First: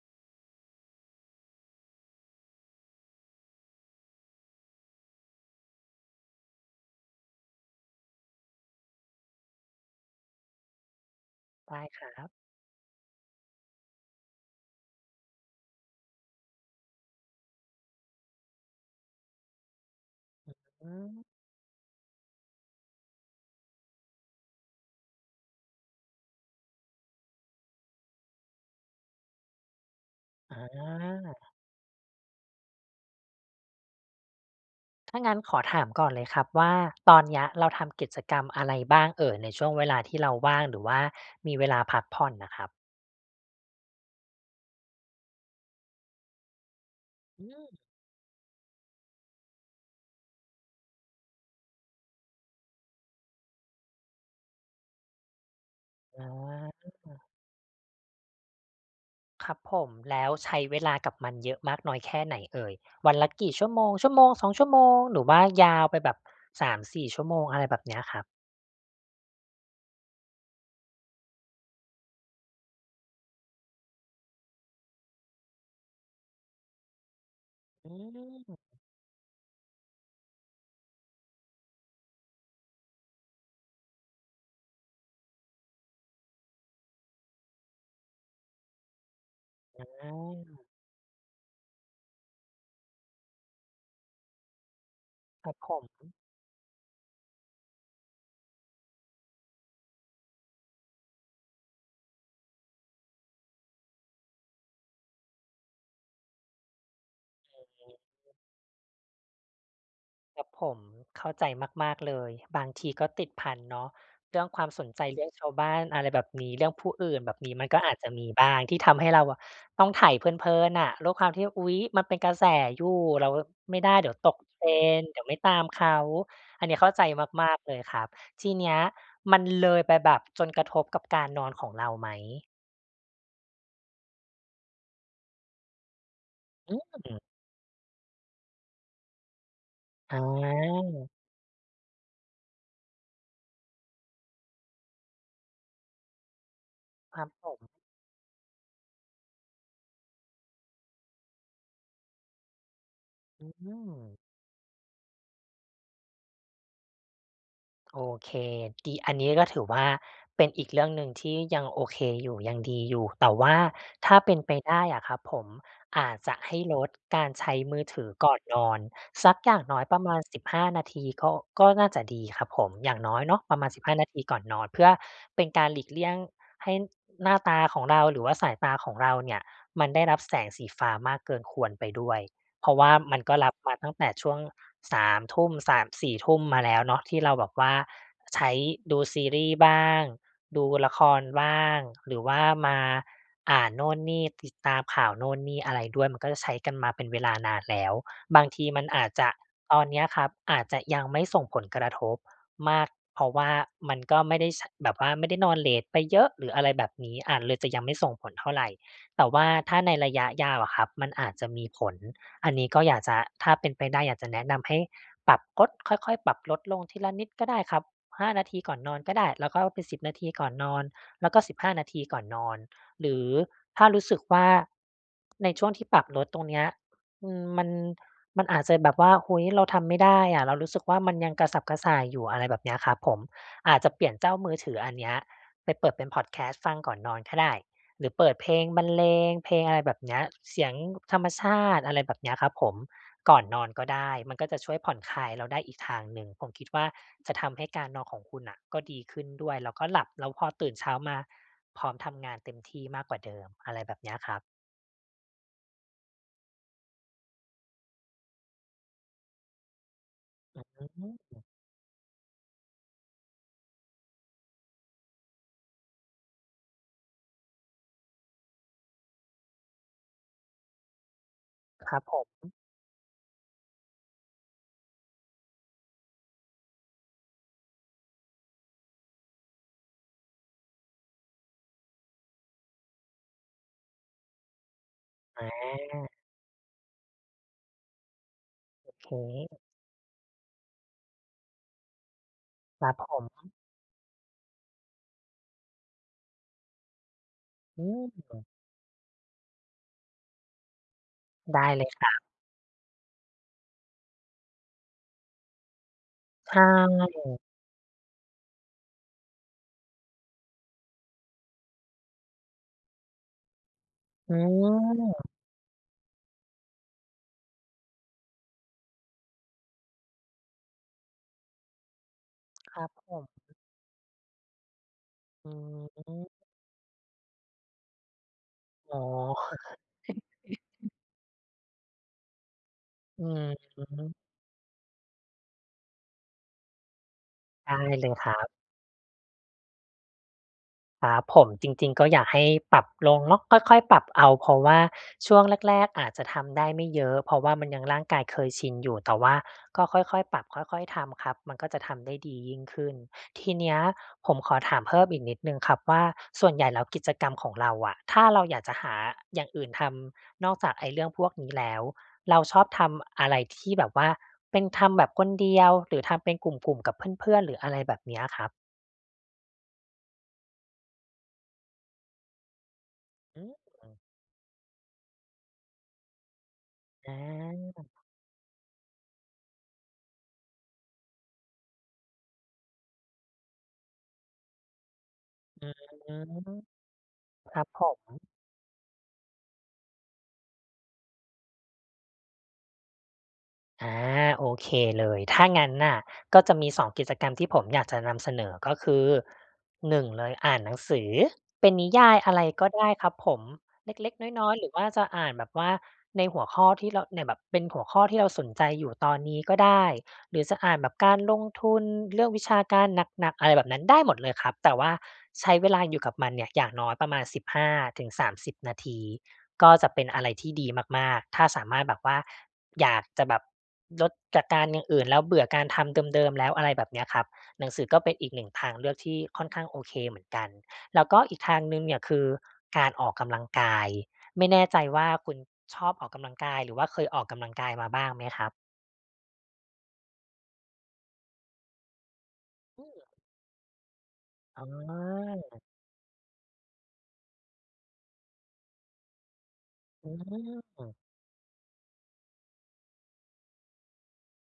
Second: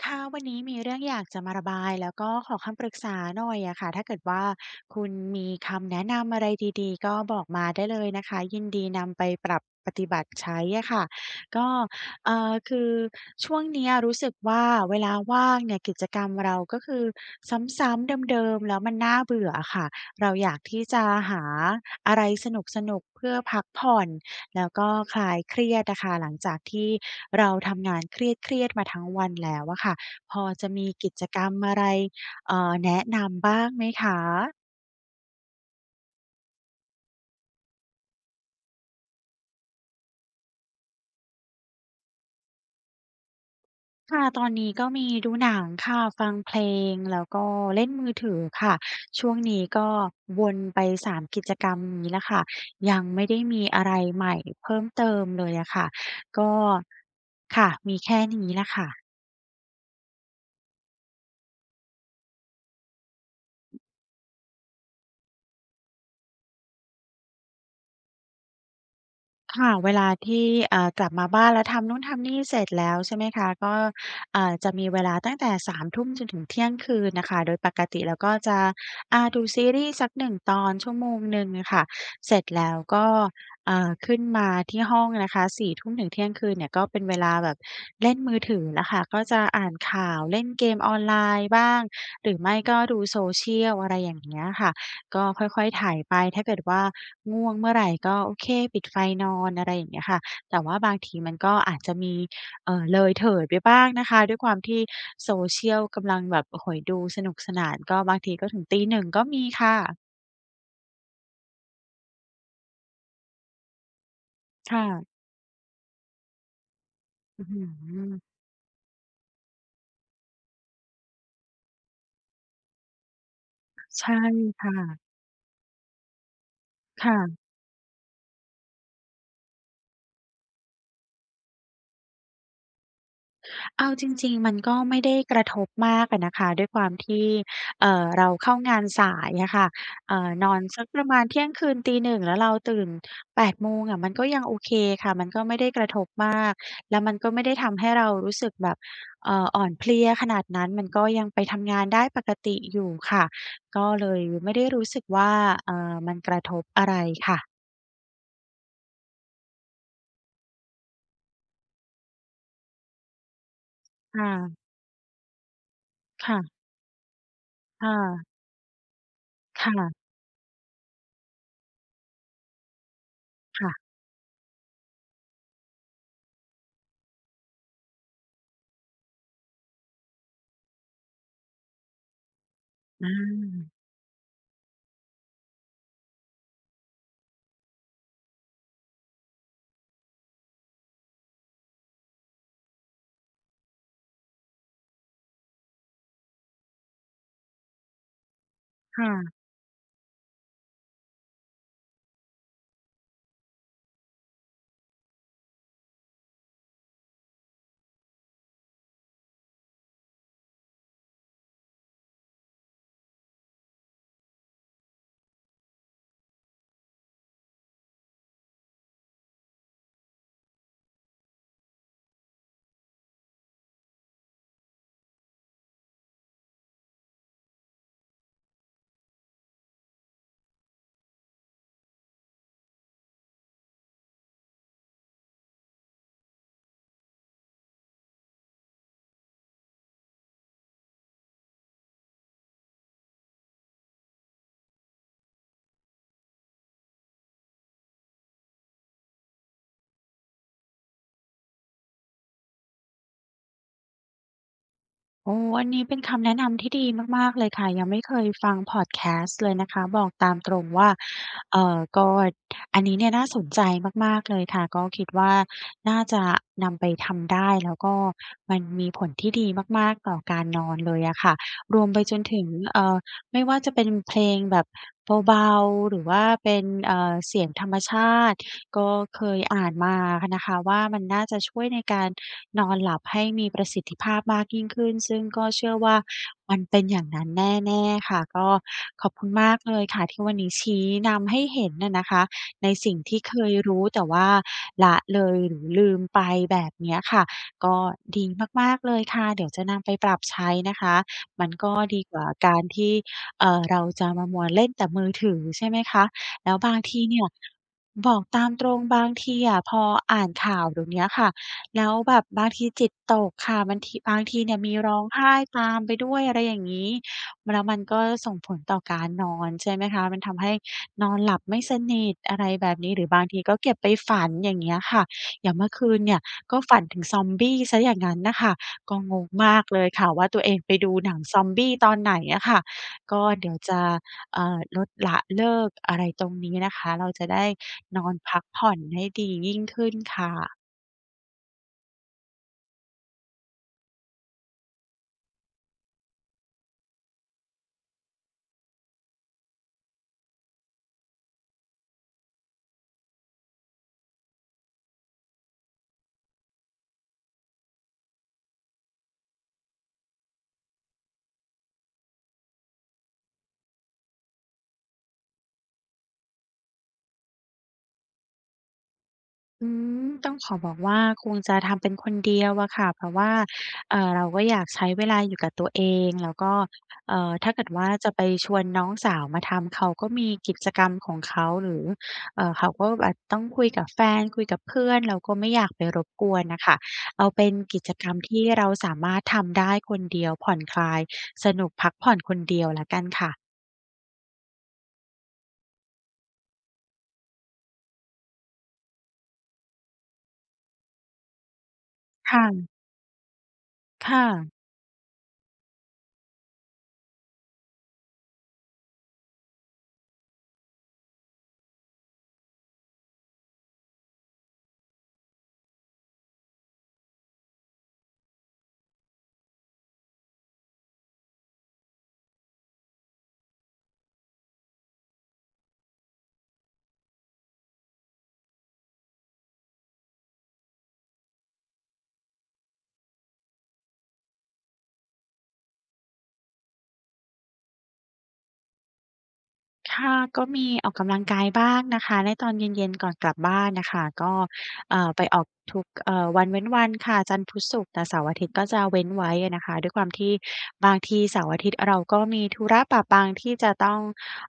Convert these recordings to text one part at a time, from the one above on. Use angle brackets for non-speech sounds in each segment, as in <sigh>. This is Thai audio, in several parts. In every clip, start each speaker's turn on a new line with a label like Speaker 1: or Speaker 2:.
Speaker 1: ค่ะ วันนี้มีเรื่องอยากจะมาระบาย แล้วก็ขอคำปรึกษาหน่อยอะค่ะ ถ้าเกิดว่าคุณมีคำแนะนำอะไรดี ๆ ก็บอกมาได้เลยนะคะ ยินดีนำไปปรับปฏิบัติใช้อะค่ะ ก็
Speaker 2: ได้ครั
Speaker 1: เ
Speaker 2: บ
Speaker 1: อ่อ คือช่วงเนี้ยรู้สึกว่าเวลาว่างเนี่ย กิจกรรมเราก็คือ ซ้ำ ๆ เดิม ๆ แล้วมันน่าเบื่ออะค่ะ เรา อยากที่
Speaker 2: อือ
Speaker 1: จะ
Speaker 2: ฮึ
Speaker 1: หาอะไรสนุก ๆ เพื่อพักผ่อนแล้วก็คลายเครียดอะค่ะ หลังจากที่เราทำงาน เครียด ๆ มาทั้งวันแล้วอะค่ะ พอจะมีกิจ
Speaker 2: อา
Speaker 1: กรรมอะไร อ่า แนะนำบ้างไหมคะ?
Speaker 2: ถ้างั้นขอถามก่อนเลยครับว่า ตอนเนี้ยเราทำกิจกรรม อะไรบ้างเอ่ย? ในช่วงเวลาที่เรา ว่าง หรือว่ามีเวลาพักผ่อนน่ะครับ
Speaker 1: ค่ะ ตอนนี้ก็มีดูหนังค่ะ ฟังเพลง แล้วก
Speaker 2: อ
Speaker 1: ็
Speaker 2: ืม
Speaker 1: เล่นมือถือค่ะ ช่วงนี้ก็วนไป 3 กิจกรรมนี้แหละค่ะ ยังไม่ได้มีอะไรใหม่เพิ่มเติมเลยอะค่ะ
Speaker 2: อา
Speaker 1: ก็
Speaker 2: อือ ๆ
Speaker 1: ค่ะ มีแค่นี้แหละค่ะ
Speaker 2: ครับผม แล้วใช้เวลากับมันเยอะมากน้อยแค่ไหนเอ่ย? วันละกี่ชั่ว
Speaker 1: อืม
Speaker 2: โมง? 1-2 ชั่วโมง หรือว่า ยาวไปแบบ 3-4ชั่วโมง อะไรแบบ เนี้ยครับ
Speaker 1: ค่ะ เวลาที่ อ่า กลับมาบ้าน แล้วทำนู่นทำนี่เสร็จแล้ว ใช่ไหมคะ ก็ อ่า จะมีเวลาตั้งแต่ 21:00 จนถึงเที่ยงคืนน่ะค่ะ โดยปก
Speaker 2: อื
Speaker 1: ติแล้วก็จ
Speaker 2: ม
Speaker 1: ะ อา ดูซีรีส์สัก 1 ตอน ชั่วโมงหนึ่งอะค่ะ เสร็จแล้วก็ อ่า ขึ้นมาที่ห้องนะคะ 22:00 ถึงเที่ยงคืนเนี่ย ก็เป็น เวลาแบบเล่นมือถือแล้วค่ะ ก็จะอ่าน
Speaker 2: อ
Speaker 1: ข่าว เล่นเก
Speaker 2: า
Speaker 1: มออนไลน์บ้าง หรือไม่ก็ดู Social อะไรอย่างเงี้ยค่ะ ก็ค่
Speaker 2: ครับ
Speaker 1: อย
Speaker 2: ผ
Speaker 1: ๆ ไถ
Speaker 2: ม
Speaker 1: ไป ถ้าเกิดว่าง่วงเมื่อไร ก็ โอเค ปิดไฟนอน อะไรอย่างเงี้ยค่ะ แต่ว่าบางทีมันก็อาจจะมี เอ่อ เลยเถิดไปบ้างนะคะ ด้วยความที่ Social กำลังแบบ โอ้โฮ ดูสนุกส
Speaker 2: อ
Speaker 1: น
Speaker 2: ื
Speaker 1: า
Speaker 2: อ
Speaker 1: น
Speaker 2: ฮ
Speaker 1: ก
Speaker 2: ึ
Speaker 1: ็บางทีก็ถึง 01:00 ก็มีค่ะ
Speaker 2: ครับผม เข้าใจมาก ๆ เลย บางทีก็ติดพันเนาะ เรื่องความ
Speaker 1: ค่
Speaker 2: สนใจ
Speaker 1: ะ
Speaker 2: เรื่องชาวบ้าน อะไรแบบนี้ เรื่องผู้อื่นแบบ
Speaker 1: อื้อ
Speaker 2: นี้
Speaker 1: ฮื
Speaker 2: มันก็อาจจะ
Speaker 1: อ
Speaker 2: มีบ้างที่ทำให้เราอะต้องไถเพลิน ๆ น่ะ ด้วยความที่ อุ๊ย มันเป็นกระแสอยู่ เรา อ ไม่ได้
Speaker 1: ใช
Speaker 2: เดี๋
Speaker 1: ่
Speaker 2: ยวตก
Speaker 1: ค่ะ
Speaker 2: trend เดี๋ยวไม่ตามเขา อันเนี้ยเข้าใ
Speaker 1: ค
Speaker 2: จ
Speaker 1: ่ะ
Speaker 2: มาก ๆ เลยครับ ทีเนี้ยมันเลยไปแบบจนกระทบกับการนอนของเราไหม?
Speaker 1: เอาจริง ๆ มันก็ไม่ได้กระทบมากอะนะคะ ด้วย
Speaker 2: อื
Speaker 1: ความท
Speaker 2: ม
Speaker 1: ี่ เอ่อ เราเข้างานสายอะค่ะ เอ
Speaker 2: อ๋
Speaker 1: ่อ นอนสักประ
Speaker 2: อ
Speaker 1: มาณเที่ยงคืน ตี 1 แล้วเราตื่น 8 โมงอะ มันก็ ยังโอเคค่ะ มันก็ไม่ได้กระทบมาก แล้วมัน
Speaker 2: คร
Speaker 1: ก
Speaker 2: ั
Speaker 1: ็
Speaker 2: บ
Speaker 1: ไม่
Speaker 2: ผ
Speaker 1: ได้
Speaker 2: ม
Speaker 1: ทำให้เรารู้สึกแบบ เอ่อ อ่อนเพลียขนาดนั้น มันก็ยังไปทำงานได้ปกติอยู่ค่ะ
Speaker 2: อื
Speaker 1: ก็เล
Speaker 2: ม
Speaker 1: ยไม่ได้รู้สึกว่า เอ่อ มันกระทบอะไรค่ะ
Speaker 2: โอเค ดี อันนี้ก็ถือว่า เป็นอีกเรื่องหนึ่งที่ยังโอเคอยู่ ยังดีอยู่ แต่ว่าถ้า
Speaker 1: ค่
Speaker 2: เป็นไป
Speaker 1: ะ
Speaker 2: ได้อะครับผม อาจ
Speaker 1: ค
Speaker 2: จ
Speaker 1: ่
Speaker 2: ะ
Speaker 1: ะ
Speaker 2: ให้ลดการใช้มื
Speaker 1: ค
Speaker 2: อ
Speaker 1: ่
Speaker 2: ถือ
Speaker 1: ะ
Speaker 2: ก่อนนอนสักอย่า
Speaker 1: ค
Speaker 2: ง
Speaker 1: ่
Speaker 2: น้อย
Speaker 1: ะ
Speaker 2: ประมาณ 15 นาทีก็ ก็น่าจะดีครับผม อย่างน้อยเนาะประ
Speaker 1: ค
Speaker 2: ม
Speaker 1: ่
Speaker 2: าณ
Speaker 1: ะ
Speaker 2: 15 นาทีก่อนนอน เพื่อเป็นการหลีกเลี่ยงให้หน้าตาของเราหรือว่า สายตาของเราเนี่ยมันได้รับ แสงสีฟ้ามากเกินควรไปด้วย เพราะว่า
Speaker 1: อื
Speaker 2: มันก็รับ
Speaker 1: ม
Speaker 2: มาตั้งแต่ช่วง 3 ทุ่ม 3-4 ทุ่มมาแล้วเนาะ ที่เราแบบว่าใช้ดูซีรีส์บ้าง ดูละครบ้าง หรือว่ามาอ่านโน่นนี่ ติดตามข่าวโน่นนี่อะไรด้วย มันก็จะใช้กันมาเป็นเวลา นานแล้ว บางทีมัน
Speaker 1: ค
Speaker 2: อ
Speaker 1: ่
Speaker 2: าจจะ
Speaker 1: ะ
Speaker 2: ตอนเนี้ยครับอาจจะยังไม่ ส่งผลกระทบมาก เพราะว่ามันก็ไม่ได้ช่ะ แบบว่าไม่ได้นอนเลตไปเยอะหรืออะไรแบบนี้ อา เลยจะยังไม่ส่งผลเท่าไร แต่ว่าถ้าในระยะยาวอะครับมันอาจจะมีผล อันนี้ก็อยากจะ ถ้าเป็นไปได้อยากจะแนะนำให้ปรับลด ค่อย ๆ ปรับลดลงทีละนิดก็ได้ครับ 5 นาทีก่อนนอนก็ได้ แล้วก็เอาเป็น 10 นาทีก่อนนอน แล้วก็ 15 นาทีก่อนนอน หรือถ้ารู้สึกว่า ในช่วงที่ปรับลดตรงเนี้ย อืม มัน มันอาจจะแบบว่า เฮ้ย เราทำไม่ได้อะ เรารู้สึกว่า มันยัง กระสับกระส่ายอยู่ อะไรแบบเนี้ยครับผม อาจจะเปลี่ยน เจ้ามือถืออันเนี้ยไปเปิดเป็นพอดแคสต์ฟังก่อนนอนก็ได้ หรือเปิดเพลงบรรเลง เพลงอะไรแบบเนี้ย เสียง ก ธรรมชาติ อะไรแบบเนี้ยครับผม ก่อนนอนก็ได้ มันก็จะช่วยผ่อนคลายเราได้อีกทางหนึ่ง ผมคิดว่า จะ ทำให้การนอนของคุณน่ะก็ดีขึ้นด้วย แล้วก็หลับ แล้วพอตื่นเช้ามา พร้อมทำงานเต็มที่มากกว่าเดิมอะไร แบบเนี้ยครับ
Speaker 1: โอ้ อันนี้เป็นคำแนะนำที่ดีมาก ๆ เลยค่ะ ยังไม่เคยฟังพอดแคสต์เลยนะคะ บอกตามตรงว่า
Speaker 2: <unintelligible>
Speaker 1: เอ่อ ก็ อันนี้เนี่ยน่าสนใจมาก ๆ เลยค่ะ ก็คิดว่า น่าจะนำไปทำได้ แล้วก็มันมีผลที่ดีมาก ๆ ต่อการนอนเลยอะค่ะ รวม
Speaker 2: คร
Speaker 1: ไ
Speaker 2: ั
Speaker 1: ป
Speaker 2: บ
Speaker 1: จ
Speaker 2: ผ
Speaker 1: นถึง
Speaker 2: ม
Speaker 1: เอ่อ ไม่ว่าจะเป็นเพลงแบบเบา ๆ หรือว่าเป็น เอ่อ เสียงธรรมชาติ ก็เคยอ่านมาค่ะนะคะว่า มันน่าจะช่วยในการนอนหลับให้มีประสิทธิภาพมากยิ่งขึ้น ซึ่งก็
Speaker 2: อ
Speaker 1: เชื่อว่า
Speaker 2: า
Speaker 1: มันเป็นอย่างนั้นแน่ ๆ ค่ะ ก็
Speaker 2: โอ
Speaker 1: ข
Speaker 2: เ
Speaker 1: อ
Speaker 2: ค
Speaker 1: บคุณมากเลยค่ะที่วันนี้ชี้นำให้เห็นน่ะนะคะใน
Speaker 2: คร
Speaker 1: ส
Speaker 2: ั
Speaker 1: ิ่
Speaker 2: บ
Speaker 1: ง
Speaker 2: ผ
Speaker 1: ที่เค
Speaker 2: ม
Speaker 1: ยรู้ แต่ว่าละเลย หรือลืมไปแบบเนี้ยค่ะ ก็
Speaker 2: อื
Speaker 1: ดี
Speaker 2: ม
Speaker 1: มาก ๆ เลยค่ะ เดี๋ยวจะนำไปปรับใช้นะคะ มัน
Speaker 2: ได
Speaker 1: ก
Speaker 2: ้
Speaker 1: ็
Speaker 2: เลย
Speaker 1: ด
Speaker 2: ค
Speaker 1: ี
Speaker 2: รั
Speaker 1: กว
Speaker 2: บ
Speaker 1: ่าการที่ เอ่อ เราจะมามัวเล่นแต่มือถือ ใช่ไหมคะ? แล
Speaker 2: ใช
Speaker 1: ้วบางทีเนี่ย
Speaker 2: ่
Speaker 1: บอกตามตรงบางทีอะพออ่านข่าวเดี๋ยวเนี้ยค่ะ แล้วแบบบางทีจิตตกค่ะ มันทิ บาง
Speaker 2: อ
Speaker 1: ท
Speaker 2: ื
Speaker 1: ีเนี่ยมีร้องไห
Speaker 2: ม
Speaker 1: ้ตามไปด้วย อะไรอย่างงี้ แล้วมันก็ส่งผลต่อการนอน ใช่ไหมคะ? มันทำให้นอนหลับไม่สนิท อะไรแบ
Speaker 2: ค
Speaker 1: บ
Speaker 2: รั
Speaker 1: นี
Speaker 2: บ
Speaker 1: ้ หรือ
Speaker 2: ผ
Speaker 1: บา
Speaker 2: ม
Speaker 1: งทีก็เก็บไปฝัน อย่างเงี้ยค่ะ อ
Speaker 2: อ
Speaker 1: ย
Speaker 2: ื
Speaker 1: ่างเมื่อคืนเนี่ย
Speaker 2: ม
Speaker 1: ก็ฝันถึงซอมบี้เสียอย่างงั้นน่ะค่ะ ก
Speaker 2: อ๋
Speaker 1: ็
Speaker 2: อ
Speaker 1: งงมากเลยค่ะว่า ตัวเองไปด
Speaker 2: <chuckles>
Speaker 1: ูหนังซอมบี้ตอนไหนอะค่ะ ก็
Speaker 2: อืม
Speaker 1: เดี๋ยวจ
Speaker 2: อ
Speaker 1: ะ
Speaker 2: ือฮึ
Speaker 1: เอ่อ ลด ละ เลิก อะไรตรงนี้นะคะ เราจะได้
Speaker 2: ได้
Speaker 1: น
Speaker 2: เ
Speaker 1: อ
Speaker 2: ลย
Speaker 1: น
Speaker 2: ค
Speaker 1: พ
Speaker 2: ร
Speaker 1: ั
Speaker 2: ั
Speaker 1: ก
Speaker 2: บ
Speaker 1: ผ่อนให้ดียิ่งขึ้นค่ะ
Speaker 2: ครับผม จริง ๆ ก็อยากให้ปรับลงเนาะ ค่อย ๆ ปรับเอา เพราะว่าช่วงแรก ๆ อาจจะทำได้ไม่เยอะ เพราะว่ามันยัง ร่างกายเคยชินอยู่ แต่ว่าก็ค่อย ๆ ปรับค่อย ๆ ทำครับ มันก็จะทำได้ดียิ่งขึ้น ทีเนี้ยผมขอถามเพิ่มอีกนิดหนึ่งครับว่า ส่วนใหญ่แล้ว กิจกรรมของเราอะ ถ้าเราอยากจะหา อ อย่างอื่นทำ นอกจากไอ้เรื่องพวกนี้ แล้ว เราชอบทำอะไรที่แบบว่าเป็น ทำแบบคนำเดียว หรือทำเป็นกลุ่ม ๆ กับเพื่อน ๆ หรืออะไรแบบ เนี้ยครับ
Speaker 1: อืม ต้องขอบอกว่า คงจะทำเป็นคน เดียวอะค่ะ เพราะว่า
Speaker 2: อ
Speaker 1: เ
Speaker 2: ือ
Speaker 1: อ่อ เราก็ อยากใช้เวลาอยู่กับตัวเอง แล้วก็ เอ่อ ถ้าเกิด
Speaker 2: อ
Speaker 1: ว
Speaker 2: า
Speaker 1: ่าจะไปชวนน้องสาวมาทำ เขาก็มีกิจกรรมของเขา หรือ เอ่อ เขาก็แหวดต้องคุยกับแฟน คุยกับเพื่อน เราก็ไม่อย
Speaker 2: อ
Speaker 1: า
Speaker 2: ื
Speaker 1: กไปรบกวนน่
Speaker 2: ม
Speaker 1: ะค่ะ เอาเป็น
Speaker 2: ครับ
Speaker 1: กิ
Speaker 2: ผ
Speaker 1: จ
Speaker 2: ม
Speaker 1: กรรมที่เราสามารถทำได้คนเดียว ผ่อนคลาย สนุกพักผ่อน คนเดียวแล้วกันค่ะ
Speaker 2: อา โอเคเลย ถ้างั้นน่ะก็จะมี 2 กิจกรรมที่ผมอยากจะนำเสนอ ก็คือ 1 เลยอ่านหนังสือเป็นนิยาย
Speaker 1: ค
Speaker 2: อะไ
Speaker 1: ่
Speaker 2: ร
Speaker 1: ะ
Speaker 2: ก็ได้ครับผม เ
Speaker 1: ค
Speaker 2: ล็ก
Speaker 1: ่
Speaker 2: ๆ น
Speaker 1: ะ
Speaker 2: ้อย ๆ หรือว่าจะอ่านแบบว่า ในหัวข้อที่เราเนี่ย แบบเป็นหัวข้อที่เราสนใจอยู่ตอนนี้ก็ได้ หรือจะอ่านแบบ การลงทุน เรื่องวิชาการหนัก ๆ อะไรแบบนั้น ได้หมดเลยครับ แต่ว่าใช้เวลาอยู่กับมันเนี่ยอย่างน้อยประมาณ 15-30 นาที ก็จะเป็นอะไรที่ดีมาก ๆ ถ้าสามารถแบบว่า อยากจะแบบลดจากการอย่างอื่น แล้วเบื่อการทำเดิม ๆ แล้ว อะไรแบบเนี่ยครับ หนังสือก็เป็นอีกหนึ่งทางเลือกที่ค่อนข้างโอเคเหมือนกัน แล้วก็ อีกทางหนึ่งเนี่ยคือ การออกกำลังกาย ไม่แน่ใจว่า คุณชอบออกกำลังกาย หรือว่าเคยออกกำลังกายมาบ้างไหมครับ?
Speaker 1: ค่ะ ก็มีออกกำลังกายบ้างนะคะ ในตอนเ
Speaker 2: อ
Speaker 1: ย
Speaker 2: ื
Speaker 1: ็น ๆ
Speaker 2: ม
Speaker 1: ก่อนกลับบ้านน่ะค่ะ ก็
Speaker 2: อ๋
Speaker 1: อ่า ไปออก
Speaker 2: อ
Speaker 1: ทุก เอ่อ วันเว้นวันค่ะ จันทร์ พุธ ศุกร์ แต่เสาร์อาทิตย์ก็จะเว้นไว้อะนะคะ ด้วยคว
Speaker 2: อ
Speaker 1: าม
Speaker 2: ื
Speaker 1: ที่บา
Speaker 2: ม
Speaker 1: งทีเสาร์อาทิตย์เราก็มีธุระปะปัง ที่จะต้อง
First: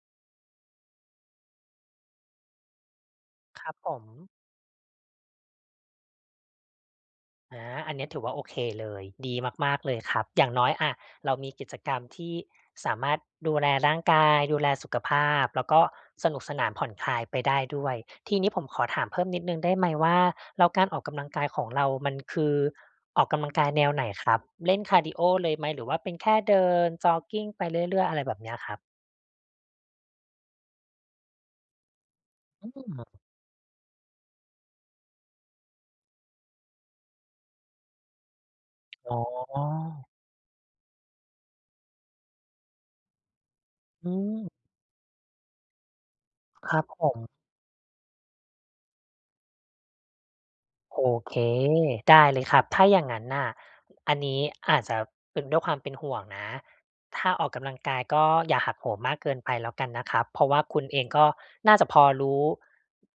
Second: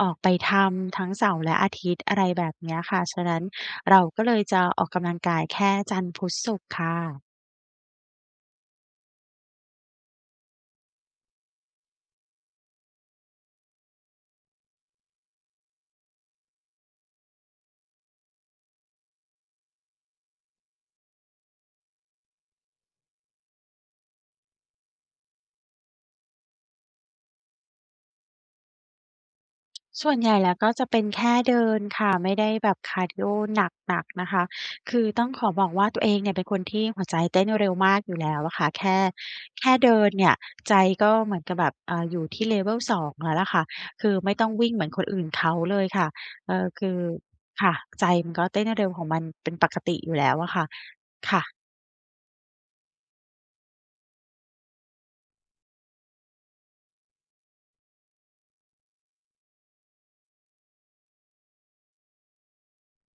Speaker 1: ออกไปทำทั้งเสาร์และอาทิตย์ อะไรแบบเนี้ยค่ะ ฉะนั้น
Speaker 2: ครับผ
Speaker 1: เราก็
Speaker 2: ม
Speaker 1: เลยจะออกกำลังกายแค่จันทร์ พุธ ศุกร์ค่ะ
Speaker 2: อา อันเนี้ยถือว่าโอเคเลย ดีมาก ๆ เลยครับ อย่างน้อย อะ เรามีกิจกรรมที่สามารถดูแลร่างกาย ดูแลสุขภาพ แล้วก็สนุกสนานผ่อนคลายไปได้ด้วย ทีนี้ผมขอถามเพิ่มนิดหนึ่งได้ไหมว่า แล้วการออกกำลังกายของเรา มันคือออกกำลังกายแนวไหนครับ? เล่นคาร์ดีโอเลยไหม หรือว่าเป็นแค่เดินจ็อกกิงไปเรื่อย ๆ อะไรแบบเนี้ยครับ?
Speaker 1: ส่วนใหญ่แล้วก็จะเป็นแค่เดินค่ะ ไม่ได้
Speaker 2: อ
Speaker 1: แ
Speaker 2: ื
Speaker 1: บบคาร์ด
Speaker 2: ม
Speaker 1: ีโอหนัก ๆ นะคะ คือต้องขอบอกว่า ตัวเองเนี่ยเป็นคนที่หัวใจเต้นเร็วมากอยู่แล้วอะค่ะ แค่
Speaker 2: อ๋อ
Speaker 1: แค่เดินเนี่ย ใจก็เหมือนกับแบบ อ่า อยู่ที่ Level 2 แล้วล่ะค่ะ ค
Speaker 2: อ
Speaker 1: ือไม่ต้
Speaker 2: ืม
Speaker 1: องวิ่งเหมือนคนอื่นเขาเลยค่ะ เอ่อ
Speaker 2: คร
Speaker 1: ค
Speaker 2: ับ
Speaker 1: ือ
Speaker 2: ผม
Speaker 1: ค่ะ ใจมันก็เต้นเร็วของมันเป็นปกติอยู่แล้วอะค่ะ
Speaker 2: โอ
Speaker 1: ค
Speaker 2: เค
Speaker 1: ่ะ
Speaker 2: ได้เลยครับ ถ้าอย่างงั้นน่ะ อันนี้อาจจะเป็น ด้วยความเป็นห่วงนะ ถ้าออกกำลังกาย ก็อย่าหักโหมมากเกินไปแล้วกันนะครับ เพราะว่าคุณเองก็น่าจะพอรู้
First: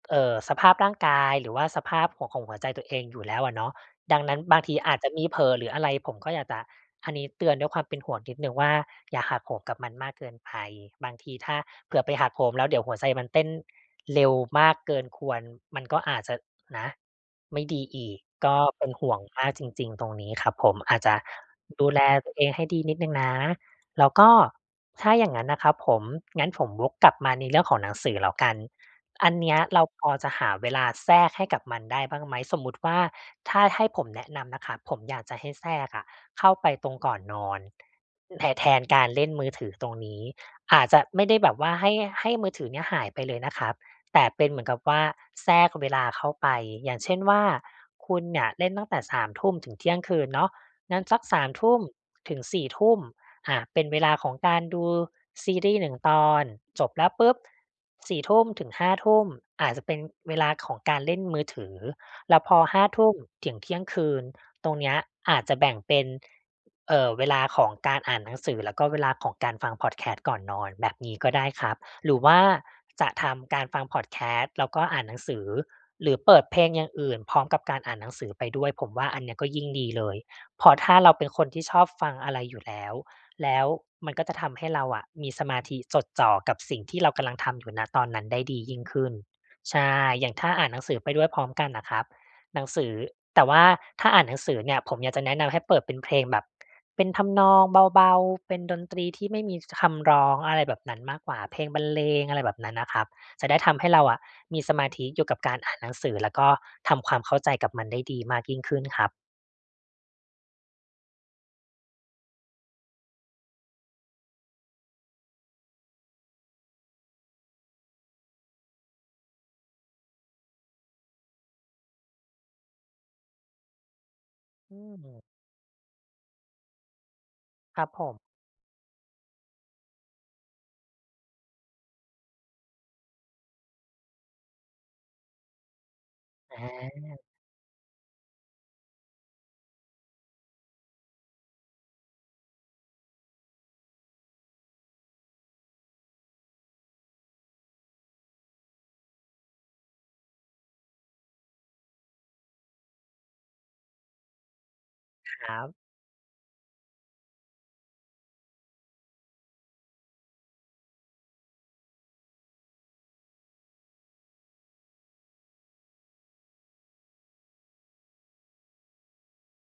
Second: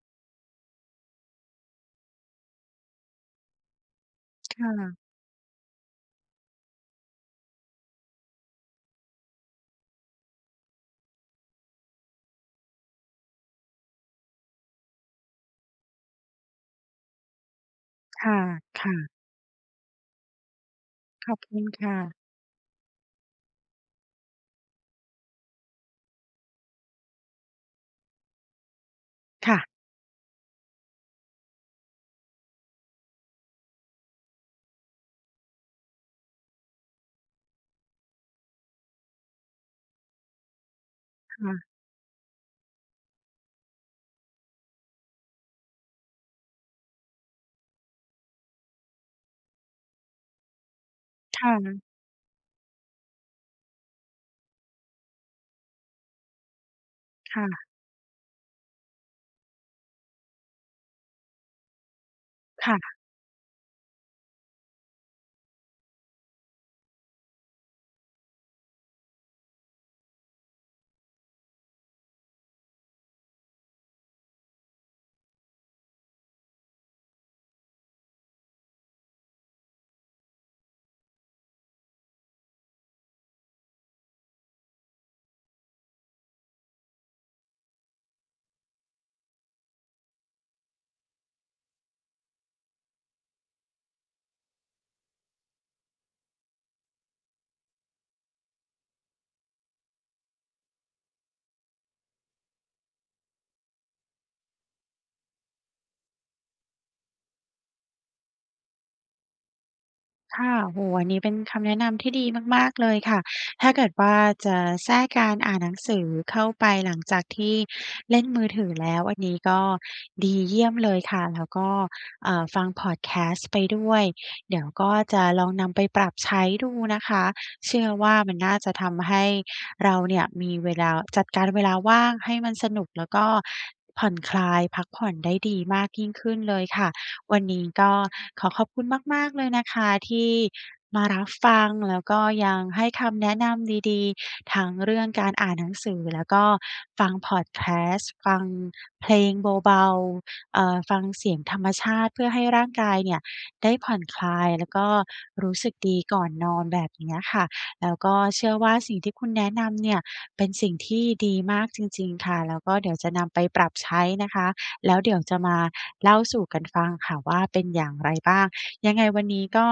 Speaker 2: เอ่อ สภาพร่างกาย หรือว่าสภาพของ ของหัวใจตัวเองอยู่แล้วอะเนาะ ดังนั้นบ
Speaker 1: ค
Speaker 2: าง
Speaker 1: ่
Speaker 2: ทีอ
Speaker 1: ะ
Speaker 2: าจจะมีเผลอหรืออะไร ผมก็อยากจะ อันนี้เตือนด้วยความเป็นห่วงนิดหนึ่งว่า อย่าหักโหมกับมันมากเกินไป บางทีถ้าเผื่อไปหักโหม แล้วเดี๋ยวหัวใจมันเต้นเร็วมากเกินควร มันก็อาจจะนะ ไม่ดีอีก
Speaker 1: ค่ะ
Speaker 2: ก็เ
Speaker 1: ค
Speaker 2: ป็
Speaker 1: ่
Speaker 2: น
Speaker 1: ะ
Speaker 2: ห่วงมากจริง ๆ ตรงนี้ครับผม อาจจะ
Speaker 1: ขอบคุณ
Speaker 2: ด
Speaker 1: ค
Speaker 2: ู
Speaker 1: ่
Speaker 2: แล
Speaker 1: ะ
Speaker 2: ตัวเองให้ดีนิดหนึ่งนะ แล้วก็ถ้าอย่างงั้นนะครับผม งั้นผมวกกลับมาในเรื่องของหนังสือแล้วกัน อันเน
Speaker 1: ค
Speaker 2: ี
Speaker 1: ่
Speaker 2: ้ย
Speaker 1: ะ
Speaker 2: เราพอจะหาเวลาแทรกให้กับมันได้บ้างไหม? สมมุติว่าถ้าให้ผมแนะนำนะครับ ผมอยากจะให้แทรกอะ เข้าไปตรงก่อนนอน แท แทนการเล่นมือถือตรงนี้ อาจจะไม่ไ
Speaker 1: ค
Speaker 2: ด้แบ
Speaker 1: ่
Speaker 2: บ
Speaker 1: ะ
Speaker 2: ว่า ให้ ให้มือถือเนี่ยหายไปเลยนะครับ แต่เป็นเหมือนกับว่าแทรกเวลาเข้าไป อย่างเช่นว่า คุณเนี่ยเล่นตั้งแต่ 21:00 ถึงเที่ยงคืนเนาะ งั้นสัก ส
Speaker 1: ค
Speaker 2: าม
Speaker 1: ่
Speaker 2: ทุ่ม
Speaker 1: ะ
Speaker 2: ถึงสี่ทุ่ม อา เป็นเวลาของการดูซีรีส์ 1 ตอน จบแล้วปุ
Speaker 1: ค
Speaker 2: ๊บ
Speaker 1: ่ะ
Speaker 2: 22:00-23:00 อาจจะเป็นเวลาของการเล่นมือถือ แล้วพอ
Speaker 1: ค่
Speaker 2: ห้า
Speaker 1: ะ
Speaker 2: ทุ่ม ถึงเที่ยงคืน ตรงเนี้ยอาจจะแบ่งเป็น เอ่อ เวลาของการอ่านหนังสือ แล้วก็เวลาของการฟังพอดแคสต์ก่อนนอน แบบนี้ก็ได้ครับ หรือว่าจะทำการฟังพอดแคสต์ แล้วก็อ่านหนังสือ หรือเปิดเพลงอย่างอื่นพร้อมกับการอ่านหนังสือไปด้วย ผมว่าอันเนี้ยก็ยิ่งดีเลย เพราะถ้าเราเป็นคนที่ชอบฟังอะไรอยู่แล้ว แล้วมันก็จะทำให้เราอะมีสมาธิจดจ่อกับสิ่งที่เรากำลังทำอยู่ ณ ตอนนั้นได้ดียิ่งขึ้น ใช่ อย่างถ้าอ่านหนังสือไปด้วยพร้อมกันอะครับ หนังสือ แต่ว่าถ้าอ่านหนังสือเนี่ยผมอยากจะแนะนำให้เปิดเป็นเพลงแบบ เป็นทำนองเบา ๆ เป็นดนตรีที่ไม่มี ช คำร้อง อะไรแบบนั้นมากกว่า เพลงบรรเลง อะไรแบบนั้นนะครับ จะได้ทำให้เราอะมีสมาธิอยู่กับการอ่านหนังสือ แล้วก็ทำความเข้าใจกับมันได้ดีมากยิ่งขึ้นครับ
Speaker 1: ค่ะ โอ้โฮ อันนี้เป็นคำแนะนำที่ดีมาก ๆ เลยค่ะ ถ้าเกิดว่าจะแทรกการอ่านหนังสือเข้าไป หลังจากที่เล่นมือถือแล้ว อันนี้ก็ดีเยี่ยมเลยค่ะ แล้วก็ อ่า ฟังพอดแคสต์ไปด้วย เดี๋ยวก็จ
Speaker 2: อือ
Speaker 1: ะลองนำไปปรับใช้ดูนะคะ เช
Speaker 2: ค
Speaker 1: ื
Speaker 2: ร
Speaker 1: ่
Speaker 2: ั
Speaker 1: อ
Speaker 2: บผ
Speaker 1: ว่า
Speaker 2: ม
Speaker 1: มันน่าจะทำให้เราเนี่ยมีเวลา จัดการเวลาว่างให้มันสนุกแล้วก็ผ่อนคลาย พักผ่อนได้ดีมากยิ่งขึ้นเล
Speaker 2: อ
Speaker 1: ยค่ะ
Speaker 2: า
Speaker 1: วันนี้ก็ขอขอบคุณมาก ๆ เลยนะคะที่มารับฟัง แล้วก็ยังให้คำแนะนำดี ๆ ทั้งเรื่องการอ่านหนังสือแล้วก็ฟังพอดแคสต์ ฟังเพลงเบา ๆ เอ่อ ฟังเสียงธรรมชาติ พื่อให้ร่างกานเนี่ยได้ผ่อนคลายแล้วก็
Speaker 2: ค
Speaker 1: ร
Speaker 2: ร
Speaker 1: ู้
Speaker 2: ั
Speaker 1: สึ
Speaker 2: บ
Speaker 1: กดีก่อนนอน แบบเนี้ยค่ะ แล้วก็เชื่อว่า สิ่งที่คุณแนะนำเนี่ยเป็นสิ่งที่ดีมากจริง ๆ ค่ะ แล้วก็เดี๋ยวจะนำไปปรับใช้นะคะ แล้วเดี๋ยวจะมาเล่าสู่กันฟังค่ะว่าเป็นอย่างไรบ้าง ยังไงวันนี้ก็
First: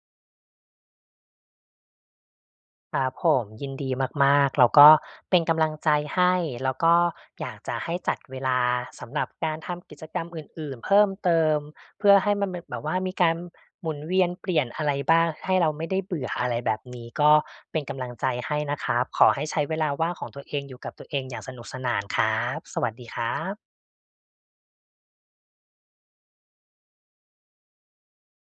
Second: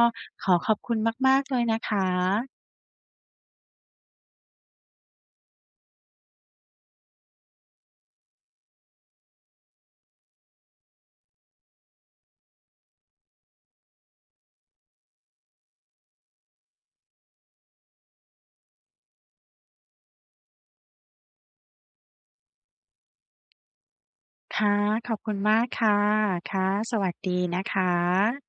Speaker 1: ขอขอบคุณมาก ๆ เลยนะคะ
Speaker 2: ครับผม ยินดีมาก ๆ เรา ก็เป็นกำลังใจให้ แล้วก็อยากจะให้จัดเวลาสำหรับการทำกิจกรรมอื่น ๆ เพิ่มเติม เพื่อให้มันเมะ แบบว่ามีการหมุนเวียนเปลี่ยนอะไรบ้าง ให้เราไม่ได้เบื่อ อะไรแบบนี้ ก็เป็นกำลังใจให้นะครับ ขอให้ใช้เวลาว่างของตัวเอง อยู่กับตัวเองอย่างสนุกสนาน ครับ สวัสดีครับ
Speaker 1: ค่ะ ขอบคุณมากค่ะ ค่ะ สวัสดีนะคะ